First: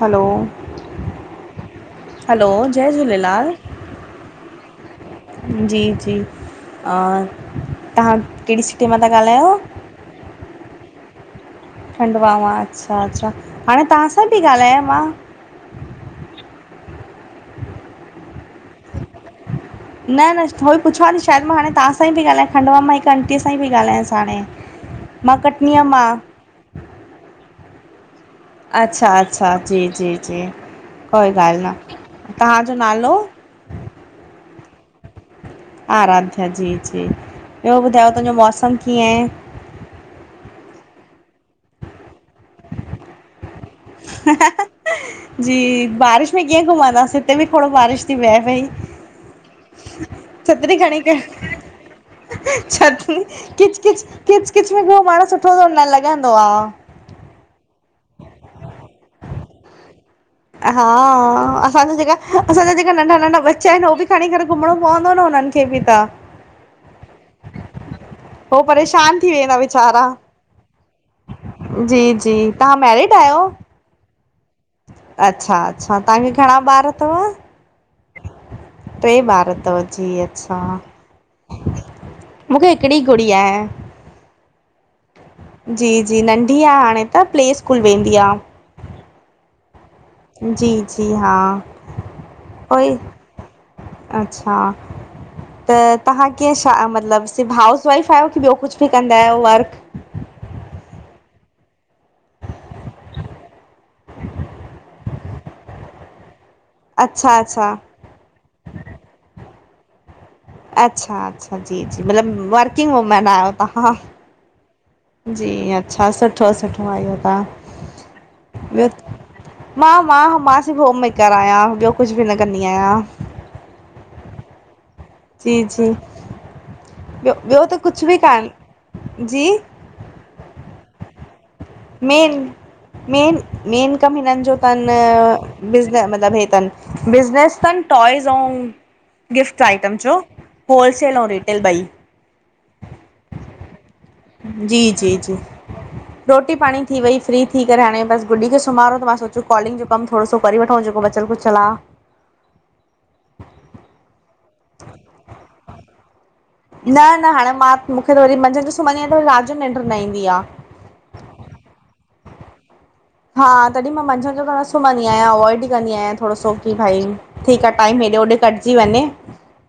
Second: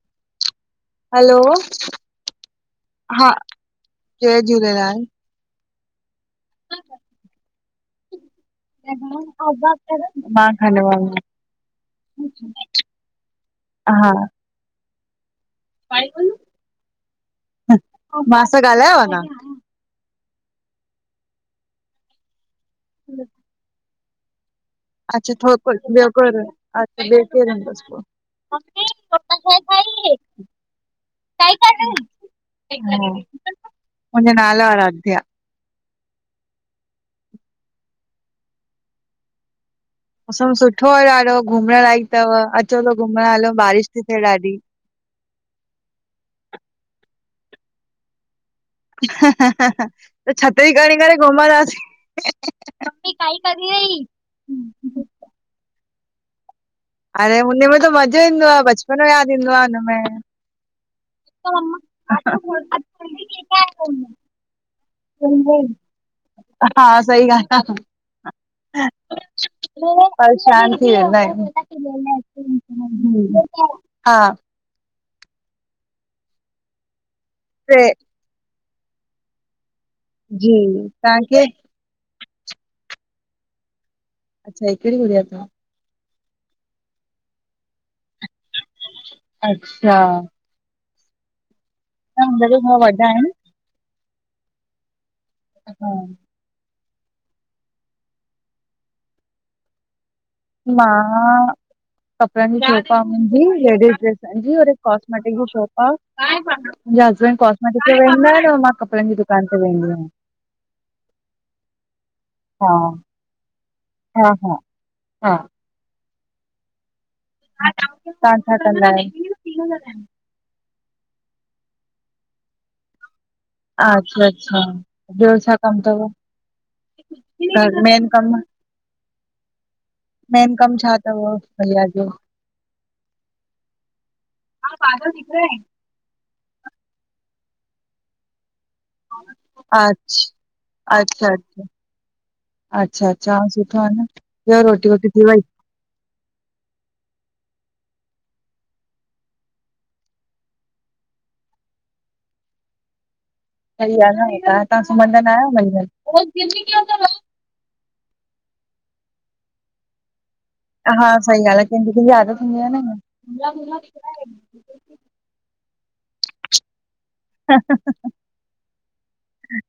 हलो, hello, hello जय हा झूलेलाल। जय झूलेलाल। जी, जी तव्हां कहिड़ी सिटी मां था ॻाल्हायो? मां खण्डवा मा। खण्डवा मा, अच्छा, अच्छा हाणे तव्हां हा, सां ति ॻाल्हायां मां। मां सां ॻाल्हाां न? न, न उवई पुछां थी शायदि मां हाणे तव्हां सां ई बि ॻाल्हायां खंडुवाम मां हिकु आंटीअ सां ई बि ॻाल्हायांसि हाणे। अच्छा मां थोक बर कटनीअ मां [unintelligible] अछा बेकेर बस अच्छा, अच्छा जी जी जी कोई ॻाल्हि न। तव्हांजो नालो? मुहिंजो नालो अराध्या। आराध्या जी जी ॿियो ॿुधायो तुंहिंजो मौसमु कीअं आहे? मौसम सुठो आहे। ॾाढो घुमण लाइक अथव अचो त घुमण हलूं बारिश थी थिए ॾाढी जी, बारिश में कीअं घुमंदासीं हिते बि थोरो बारिश थी वियोहे पई। त छतरी खणी करे घुमंदसीं। छड, किच किच, किच किच में बियो माण्हू सुठो न लॻंदो आ। अरे हुनमें त मज़ो ईंदो आ। बचपन यादि ईंदो आ हुनमें। हा हाअसांजा जेका असांजा जेका नंढा नंढा बच्चा आहिनि उ बि खणी करे घुमणो पवंदो न हुननि खे बि त हा सही ॻाल्हि हो आ। परेशान थी वेंदा वीचारा परेशान थी वेंदा। जी जी तव्हां मैरिड आहियो? हा। अच्छा, अच्छा तव्हांखे घणा ॿार अथव? टे टे ॿार तव जी, जी अच्छा। तव्हांखे? मूंखे हिकिड़ी गुड़िया आ। अच्छा, हिकडीं गुडिया तव। जी जी नंढी आ हाणे त, प्ले स्कूल वेंदी आ। अच्छा। जी जी हा। वॾा उई आहिनि [unintelligible] अच्छा त हा, तव्हां। कीअं छा, मतिलबु [unintelligible] हाउस वाइफ आहियो की ॿियो कुझु बि कंदा आहियो वर्क? मां कपड़नि जी शोप आ मुंहिंजजी, लेडिस ड्रेसऐं जी और हिक कॉस्मेटिक जी शोप आ। मुंहिंजा अच्छा हसबैंड अच्छा कॉस्मैटिक ते वेंदा आहिनि न मां कपिड़नि जी दुकान ते वेंदी आहियां। अच्छा, अच्छा जी जी मतिलबु हा वर्किंग वूमेन आहियो तव्हां। हा हा हा, जी अच्छा सठ ठ सुठो आयो तां, तव्हां छा बि्यो, कंदा आहियो? मां, मां, मां होममेकर आयां ॿियो कुझु बि न कंदी आयां। आच्छा अच्छा ॿियो छा जी कमु जी तव, ॿियो ॿियो त मेन कुझु बि कमु? कान जी मेन कमु छा तव? भैया जो? मेन, मेन, मेन कमु हिननि जो तन अ बिज़ न मतिलबु हे तन बिज़नस तन टॉईस अउं गिफ्ट अ- आइटम जो, होलसेल अच्छा ऐं अच्छा रिटेल ॿई अच्छा -अच्छा सुठो आ न, ॿियो जी रोटी वोटी जी थी जी वई रोटी पाणी थी वई फ्री थी करे, हाणे बस गुॾी खे सुम्हारो त मां सोचो कॉलिंग जो कमु थोरो सो वरी वठो जेको बचल कुुछल आ। सॾी रांद ए ॻाल्हि आ, सुम्हंद न आहियो मंझंन? न न हाणे मां मुंखे त वरी मंझंदि जो सुम्हंदी आहियां त वरी राति जो निंड न ईंदी आ। हा सही ॻाल्हि आ केंजी -केंजी आदत हूंदी आ न हा तॾहिं मां मंझंदि जो न सुम्हंदी आहियां अवॉइड ईं कंदी आहियां, थोरो सो की भई ठीकु आ टाइम हेॾे होॾे कटिजी वञे,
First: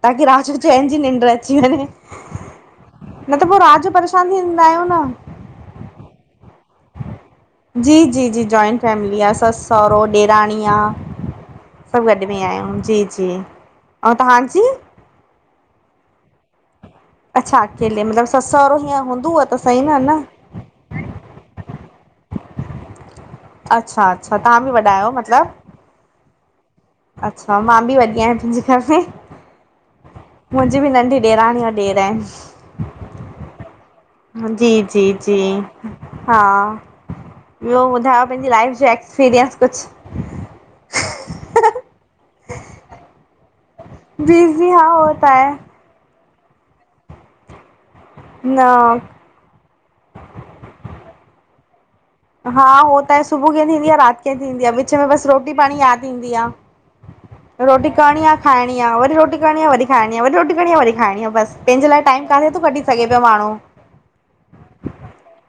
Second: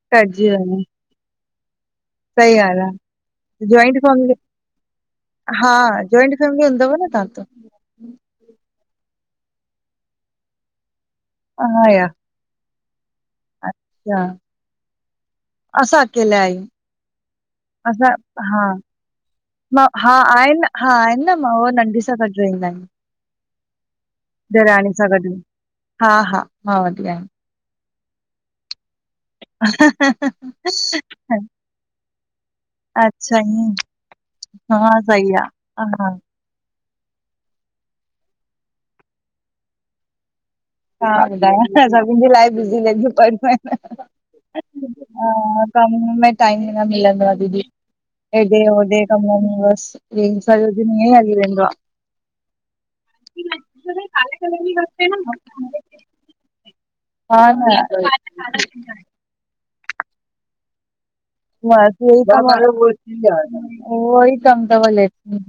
ताकी कटजी राति जो वञे चैनि जी निंड अची वञे। सही ॻाल्हि आ, न त पोइ राति जो ज्वॉइंट परेशान फ़ैमिली थींदा आहियूं न हां ज्वॉइंट फैमिली हूंदव न तां त। जी जी जी, ज्वॉइंट फैमिली आ, ससु सहुरो ॾेराणी आ, हा सभु या गॾु ब नियाम जी जी ऐं अच्छा, तव्हांजी असां अकेला हियूं। अच्छा अकेले असां मतिलबु ससु हा, सहुरो हीअं हूंदव त सही मां न न हा आहे न। हा आहिनि न मां ओ नंढी सां गॾु रहिंदा हिन। अच्छा- अच्छा तव्हां बि वॾा ॾेराणी सां आहियो गॾु, मतिलबु हा, हा मां वॾी आयां। अच्छा, मां बि वॾी हियां मुंजे घरु में मुंजी बि नंढी ॾेराणी ओर ॾेर आहिन। अच्छा, ईऐं मुं जी, जी, जी हा, ॿियो ॿुधायो पेंजी लाइफ जो एक्सपीरिएंस कुछु हा ॿुधाया न सभिन जी लाइफ़ बिज़ी लॻयूं पयूं हन जी जी हा होत आऐं कमु में टाइम इ न मिलंदो आ, दीदी हेॾे न होॾे कमु में बसि ईयं सॼो ॾिन ईयंईं हली वेंदो आ। हा वो त सुबहु कींअ थींदीं आ, राति कीअं थींदीं आ, विच में बसि रोटी पाणी यादि ईंदी आ। हा न रोटी करणी आ खाइणी आ, वरी रोटी करणी आ वरी खाइणी आ, वरी रोटी करणी आ वरी खाइणी आ बसि पंहिंजे लाइ बसि हियंई टाइम काथे थो कढी कमु सघे पियो माण्हू आ, वई कमु तव लेडिस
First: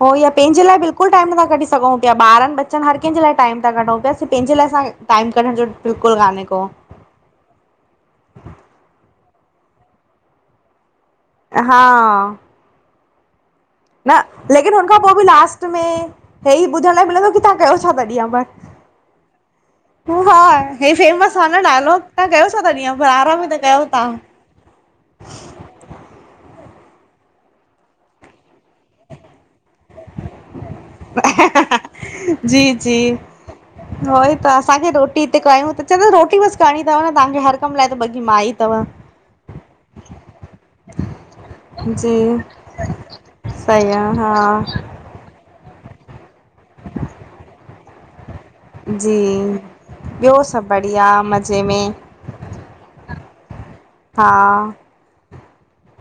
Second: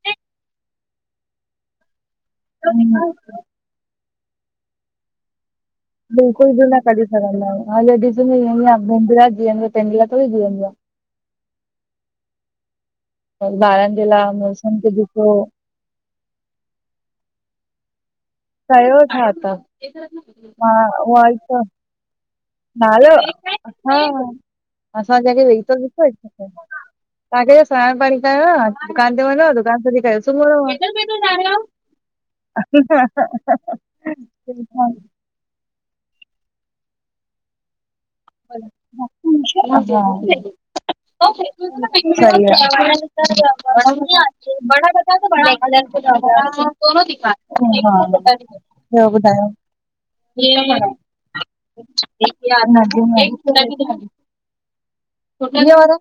कोई ये पेंजे लाए बिल्कुल टाइम नथा कढी सघऊं पिया, ॿारन- ॿचन हर केंजे लाए टाइम त कंडऊ पिया पेंजे लाइ असांखे टाइम कढ़ण जो। बिल्कुलु कान्हे बिल्कुल को बि न कढी सघनदां [unintelligible] हा ॿ ॿारनि जे न, लाइ लेकिन मुड़ुसनि खे हुनखां पो बि ॾिसो लास्ट में, हेई ॿुधण लाए मिलंदो की तां कयो छा ता ॾिंहु भर? कयो छा ता तहां, उहोइ त! तां कयोस। नालो, हा असां असां जॾी वेही त ॾिसो। तहां खे स्नान -पाणी कयो आ, दुकान ते वञंअणो आ, दुकान ते बि [unintelligible] जी जी, उहो ई त आ। असांखे रोटी हिते कययूं तो, रोटी बस करिणी तव न तहांखे, हर कम लाए त बल्कि माई तव। [unintelligible] जी [unintelligible] सही आहे हा [unintelligible] ॿियो जी ॿियो ॿुधायो? सभु बढ़िया मज़े में [unintelligible] [unintelligible] हा वारो,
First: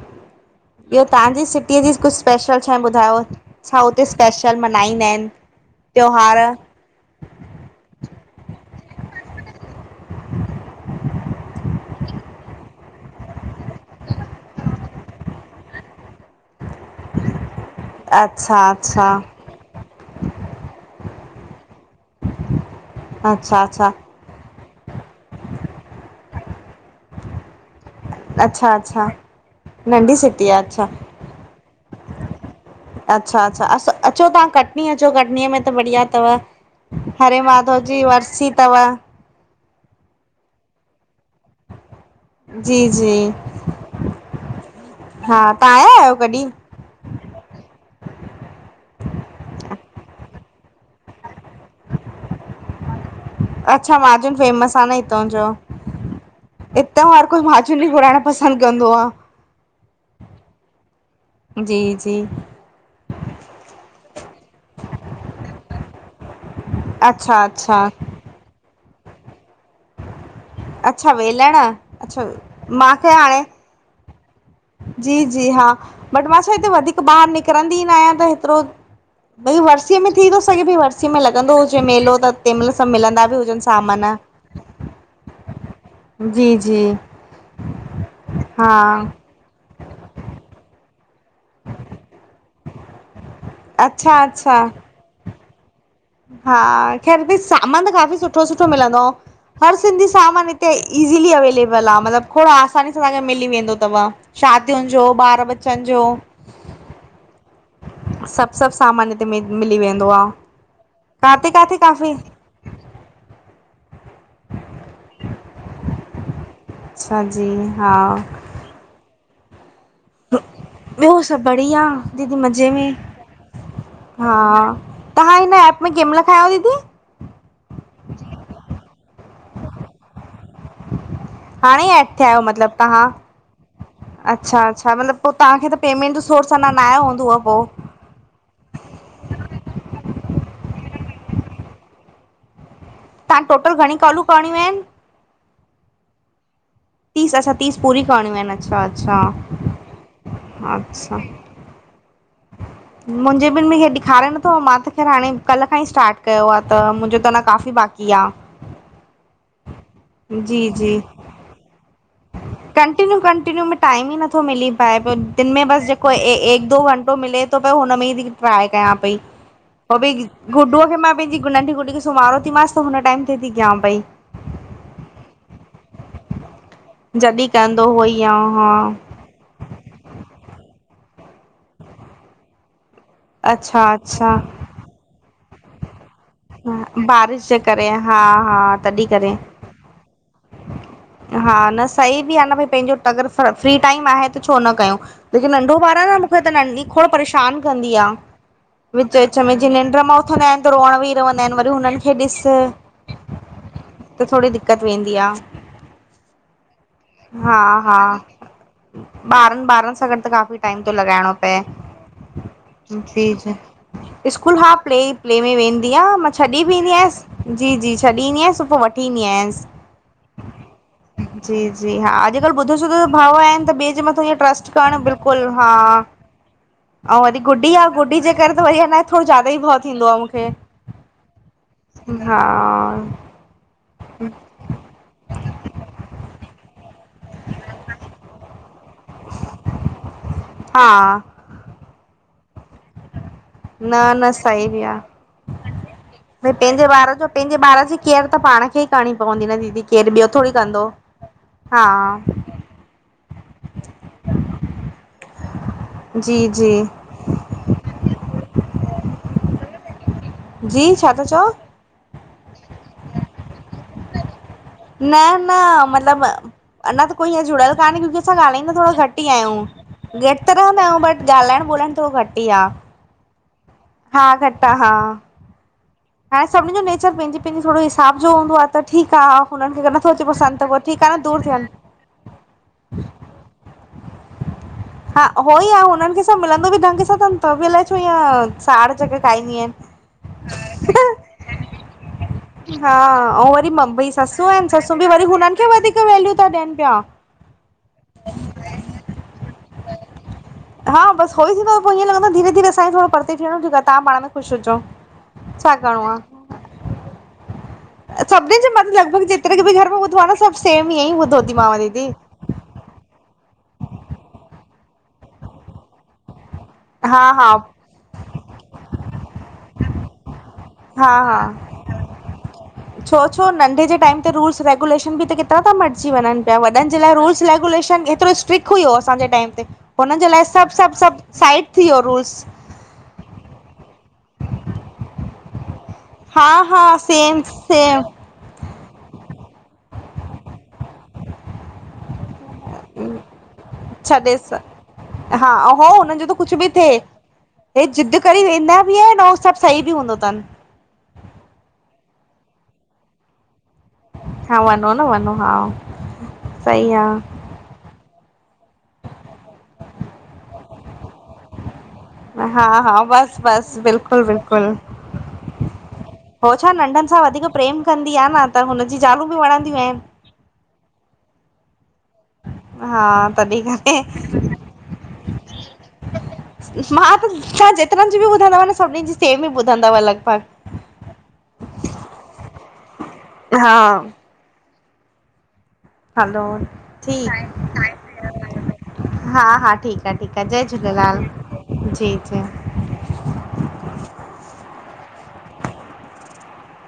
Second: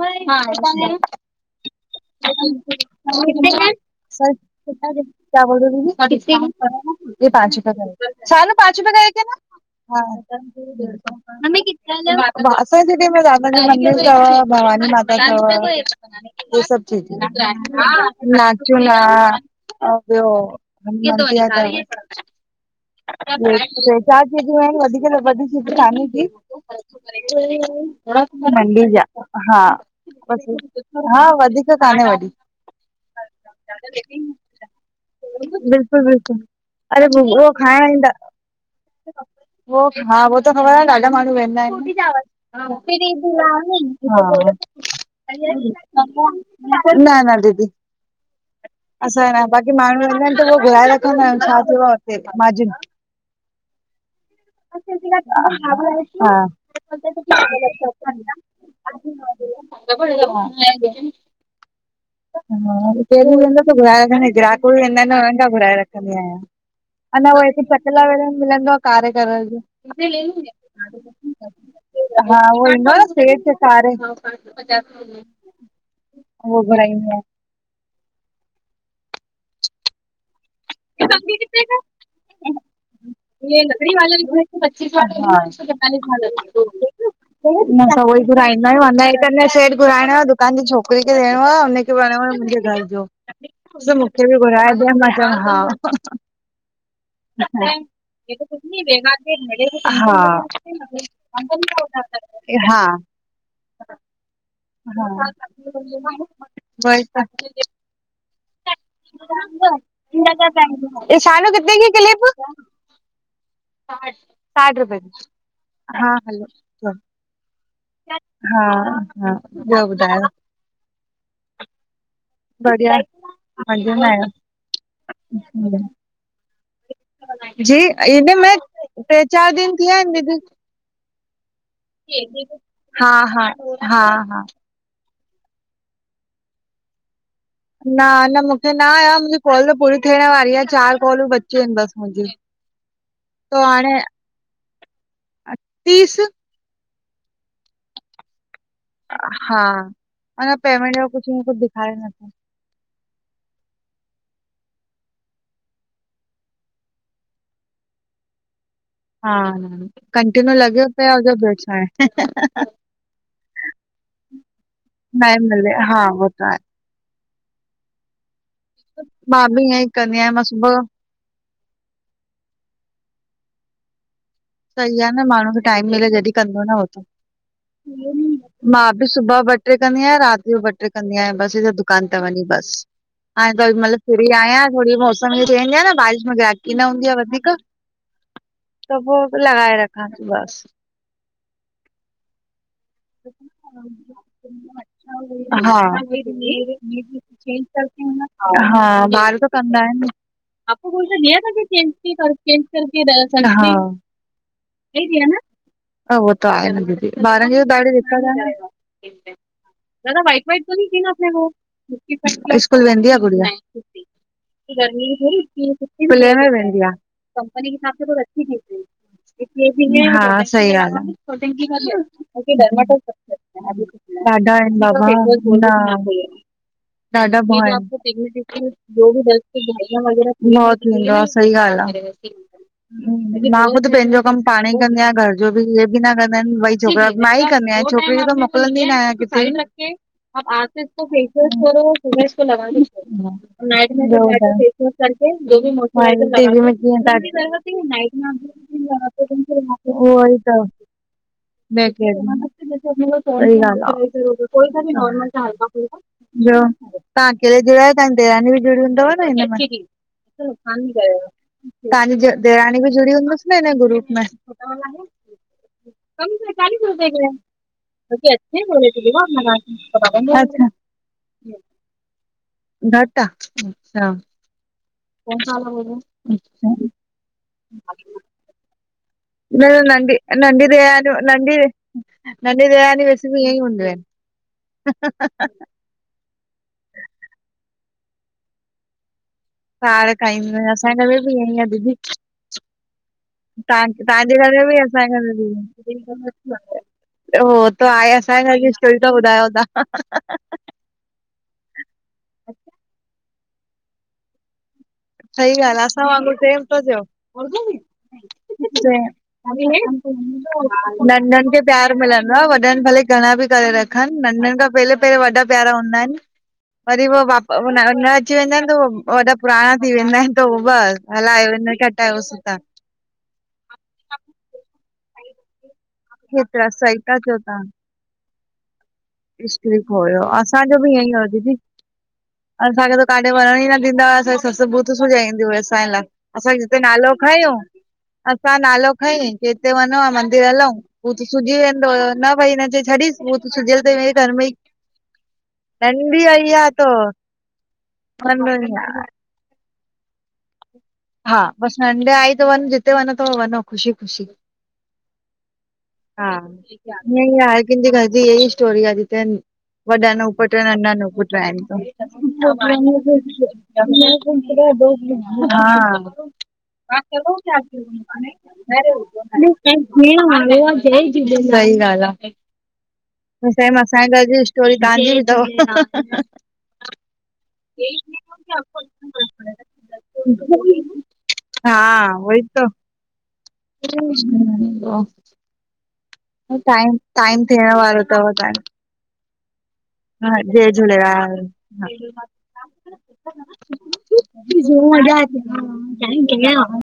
हा आहे। ॿियो तहांजी सिटीअ जी कुछु स्पेशल छा ॿुधायो छा हुते सर स्पेशल कितना मनाईंदा आइन? क्या बोल रहे हो दीदी, [unintelligible] ये पांच रुपए का एकहै, [unintelligible] पांच रुपए का एक देना। [unintelligible] मंदिर तव भवानी माता तव। एसभु चीजू [unintelligible] अच्छा नाचू ना अच्छा ह ॿियो [unintelligible] अच्छा अच्छा चार चीजूं आहिन वधीक न वॾी चीज काने की। [unintelligible] अच्छा नंढी आ अच्छा हा नंढी बस। सिटी आहे अच्छा हा वधीक काने वॾी। अच्छा -अच्छा, अस अचो तहां कटनी अचो, कटनीअ में त बिल्कुलु बढ़िया तव। बिल्कुलु अरे हरे उहो माधव जी वरसी तव। उ हा होहो त ख़बर आ आहे, ॾाढा माण्हू वेंंददा आहिन। जी जी फी हा तव्हां आया आहियो कॾहिं? [unintelligible] न न दीदी। असां न, बाक़ी माण्हू रहंदा आहिन त उहो घुराए रखंदा आहियूं छा। अच्छा माजून ी न फेमस आहे हितां जो [unintelligible] ह हा हितां हर कोई माजून घुराइण पसंद कंदो आ। [unintelligible] जी जी हदो घर र ग्राहक बि वेंदा आहिन न, हुननि खां घुराए रखंदी आहियां। अंञा अच्छा उह हिते अच्छा पटलाेल मिलंदो आ कारेगर जो। अच्छा वेलण अच्छा हा उह ईंदो मूंखे हाणे सेच खारे हिकङो। जी जी हा, बट मां छा उहो हिते वधीक घुराईंदी आहियां ॿाहिरि निकिरंदी न आहियां त हेतिरो। भई वरसीअ में थी तो सघे भई वरसीअ में लॻंदो हुजे मेलो त तंहिं महिल सभु मिलंदा बि हुजनि सामान। जी जी असां वई घुरहंदा हा आहियूं। तने शेट घुराइण [unintelligible] तांजी छोकिरी खे ॾियणो आहे हुनखे विणो आहे मुंहिंजे घर जो अच्छा मूंखे बि अच्छा घुराए ॾिय। हा हा ख़ैर बि सामान त काफ़ी हे सुठो तर सुठो तुम्ही मिलंदो हर सिंधी सामान ईज़िली अवेलेबल आहे मतिलबु थोरो आसानी सांखे मिली वेंदो अथव शादियुनि जो ॿार बचनि जो। व त सभु सभु सामान हिते मिली वेंदो आ। [unintelligible] इ शाू काथे कथे काथे क काफ़ी कलिप [unintelligible] [inaudible] साड र ब हा हलो [unintelligible] अच्छा जी, हा हा- हा, बियोॿुधायो? ॿियो सभु बढ़िया। दीदी मज़े में, बढ़िया मज़े में आहियो हा तव्हां हिन एप हम्म, में कें महिल खां आयो दीदी? जी हिन में टे चार ॾींह थी विया आहिन दीदी। हाणे ई एड थिया आहियो मतलबु तहां, हा हा हा हा अच्छा। अच्छा मतिलबु पोइ तहांखे त पेमेंट जो सोर्स अंञा न आयो हूंदो पो? न न मूंखे न आयो आ, मुंजी कॉल पूरी थियण वारी आहे, चार कॉलूं बची आहिन बस मुंजी। [inaudible] त टोटल हे घणी कॉलूं करणियूं आहिनि तीस [unintelligible] तीस असां खे तीस पूरी करणूं आहिन, अच्छा! अच्छा हा, पेमेंट जो अच्छा कुझु कुझु ॾेखारे नथो। मुंहिंजे ॿि न ॾेखारे नथो, मां त ख़ैरु हाणे कल्ह खां ई स्टार्ट कयो आ त मुंजो त अ न काफ़ी बाक़ी कया [inaudible] हा, कंटिन्यू लॻियो पियो हुजो, ॿियो छा। कंटिन्यू कंटिन्यू में टाइम ई नथो मिली पए पियो, दिन न में मिले बस हा जेको उहो त आहे एक दो वंटो मिले थो पियो हुन में ई ट्राए कयां पई, मां ईअं ई पो बि कंदी आहियां मां सुबुह गुडूअ खे मां पैंजी नंढी कुुड़ खे सुमारो थी मांस त हुन टाइम ते थी कयां पई। सही आहे न, माण्हू खे टाइम मिले जॾहिं कंदो न हो त, जॾहिं कंदो हुअई हा हा मां बि सुबुह वठ ॿ टे कंदी आहियां, रात जो ॿ टे कंदी आहियां बस दुकान ते वंञी बस। हाणे त अच्छा मतलबु फ्री अच्छा आहियां, थोङी मौसम में चेंज आहे न बारिश ग्राहकी न हूंदी आ वधीक बारिश जे करे हा हा त तॾहिं पो करे लॻाए रखांस बस। हा, न सही बि आहे न भई, पंहिंजो अगर फ्री टाइम आहे त छो न कयूं। लेकिन हा हा नंढो ॿार आ न मूंखे त नंढी खोड़ परेशान कंदी आ, विच- विच में जीअं निंड्र मां द रोअंण बि न चेंज चेंज कर र [unintelligible] त थोङी दिक्क़त थी वेंदी आ। ह उहो त आहे न दीदी, ॿार हा जी हा बि ॾाढी, ॿारनि ॿारनि सां गॾु त काफ़ी टाइम थो लॻाइणो पए [unintelligible] स्कूल वेंदी आ जी गुड़िया? [inaudible] जी स्कूल हा ल प्ले प्ले में वेंदी आहियां मां में छॾी बि वेंदी ईंदी आहे आयसि कंपनी क जी जी हिसाब सां कुु छॾी ईंदी अचछी आयसि पोइ थीतई [unintelligible] वठी ईंदी आयसि हा सही ॻाल आ। जी जी हा अॼुकल्ह ॿुधो सुधो भाव आहिनि त ॿिए जे मथां ईअं ॾाढा ट्रस्ट आइन करणु बाबा! बिल्कुलु हा ऐं वरी ॾाढा गुॾी आहे गुॾी जे करे बिस्त त वरी अञा थोरो ज्यादा ई भउ भया थींदो आहे मूंखे वग़र [unintelligible] हा सही ॻाल आ। हा मां पंहिंजो कमु पाण ई कंदीयां, घर जो बि इहे बि न कंदा आहिन ॿई छोकिरा, मां ई कंदी आहियां, छोकिरी खे त मोकिलंदी न आहियां। ारी रखे आस हा फेशियलोस ल लग [unintelligible] न न ट सही बि आहे में बे भई स पंहिंजे बि आहे [unintelligible] करिणी पवंदी न दीदी, केरु ॿियो थोङी कंदो, हा। सही ॻाल आ। जी ॿियो? जी तां अकेले जुड़ा आहियो, तांजी ॾेरानी बि जुड़ियल हूंदव न हिन में। जी छा था चओ तांजी ॾेरानी बि जुड़ी हूंदस न हिन ग्रुप में? न न मतिलब अञा त कोई हीअंर जुड़ल कान्हे क्ूंकी असां ॻाल्हाईंदा थोरो घटि ई आहियूं घेतरो अच्छा न बट ॻाल्हाइण बोल्हाइण थोरो घटि ई आहे ट आ हूं हा घटा हा कोनसा वाला बोल रहे हो? नीचे छी पंहिंजी पंहिंजो थोरो हिसाब जो हूंदो आहे त ठीकु आहे न हुननि खेगरि नथो अचे पसंदि त पोइ ठीक आहे न दूर थियनि नढी डेरानियूं वैसे बि ईअ ई हूंदियू आहिनि हा उहो ई आहे हुननि खे सभु मिलंदो बि ढंग सां अथन त बि अलाए छो इअं साड़ जॻाईंदीू आहिन सार खाईंदिययूं असांजे घर में बि ईअं ई आहे दीदी त आहिनि। हा अऊं वरी मम्मी तव्हांजे ससूं घर आहिनि बि ससूं ईंअअसांजे वरी घर हुननि में खे ॿि वधीक वैल्यू था ॾियनि पिया। ईअं [unintelligible] हो त आहे असांजे घर जी स्टोरी ता ॿुधायो था हा बसि हो ई थींदो आ पोइ ईअं लंॻदो आ धीरे धीेरे असांखे थोरो परते थियणो जे तव्हां पाण में ख़ुशिजो सही ॻाल्हि आहे असां वांगुरु सेम तो सभिनी जे थियो मत सेम लॻभॻि जेतिरे खे बि घर में ॿुधो आहे न सभु सेम ईअं ई नंढनि ॿुधो थी खे मांव प्यार दीदी मिलंद न वॾनि भले घणा बि करे रखनि नंढनि खां पहियोे पहिरियों वॾा प्यारा हूंदा आहिनि वरी उ हा वाप हा न अची वेंदा आहिनि त उ वॾा पुराणा थी वेंदा आहिनि तो बस हा हा हलायो हिनखे हटायोस हितां छो छो नंढे जे टाइम ते रूल्स रेगुलेशन बि त केतिरा था मट ची वननि पिया हेतिरा वॾन जे सही लाइ था चओ रूल्स तव्हां, रेगुलेशन एतिरो स्ट्रिक्ट खुइ हुओ असांजे टाइम इश्क ते बि हुननि खोयो, जे लाइ सभु असांजो बि सभु ईअं ई सभु हो दीदी। साइट थी वियो रूल्स असांखे त काथे वञण ई न डींदा हुआ असांखे ससु बुत सुजाईंदी हुई असांजे लाइ हा असां जिते हा नालो सेम खंयो सेम असां नालो खईं के हिते वञणो आ मंदर हलऊूं बूथ सूजी वेंदो हुयो न भई हिनजे छॾीस बूथ सूॼयल छॾेस हा होो हुननि नंढी जो त आई कुझु आ बि तो थिए हे ज़िद कर वेंदा बि आहिनि न उहो सभु सही बि हूंदो तन हा बसि नंढे आई त वञ जिते वञो त वञो ख़ुशी ख़ुशी हा वञो न वञो हा हा सही इयें आहे ही आए कंहिंजी घर जी हीअई स्टोरी आहे जिते वञ वॾा नूअ पुट आहे नंढा नूअ पुट आहिनि त हा हा बसि बसि बिल्कुलु बिल्कुलु हो [unintelligible] हा नंढनि छा सां वधीक प्रेम कंदी आ न त हुनजी ज़ालूं बि वणंदियूं आहिनि। [unintelligible] जय झूलेलाल सई गाल्ह आ हा तॾहिं सेम करे असांजे घर जी स्टोरी तव्हांजी बि अथव हं हं हं मां त तव्हां जेतिरनि जी बि ॿुधंदव न सभिनी जी सेम बि ॿुधंदव लॻभॻि हा उहोई तो हुं हा ब्यो? हलो टाइम टाइम ठीकु थियण वारो थव तव्हांयो। हा हा ठीकु आ हा ठीकु आ जय झूलेलाल ह जी जी। मजा आती [unintelligible] च क क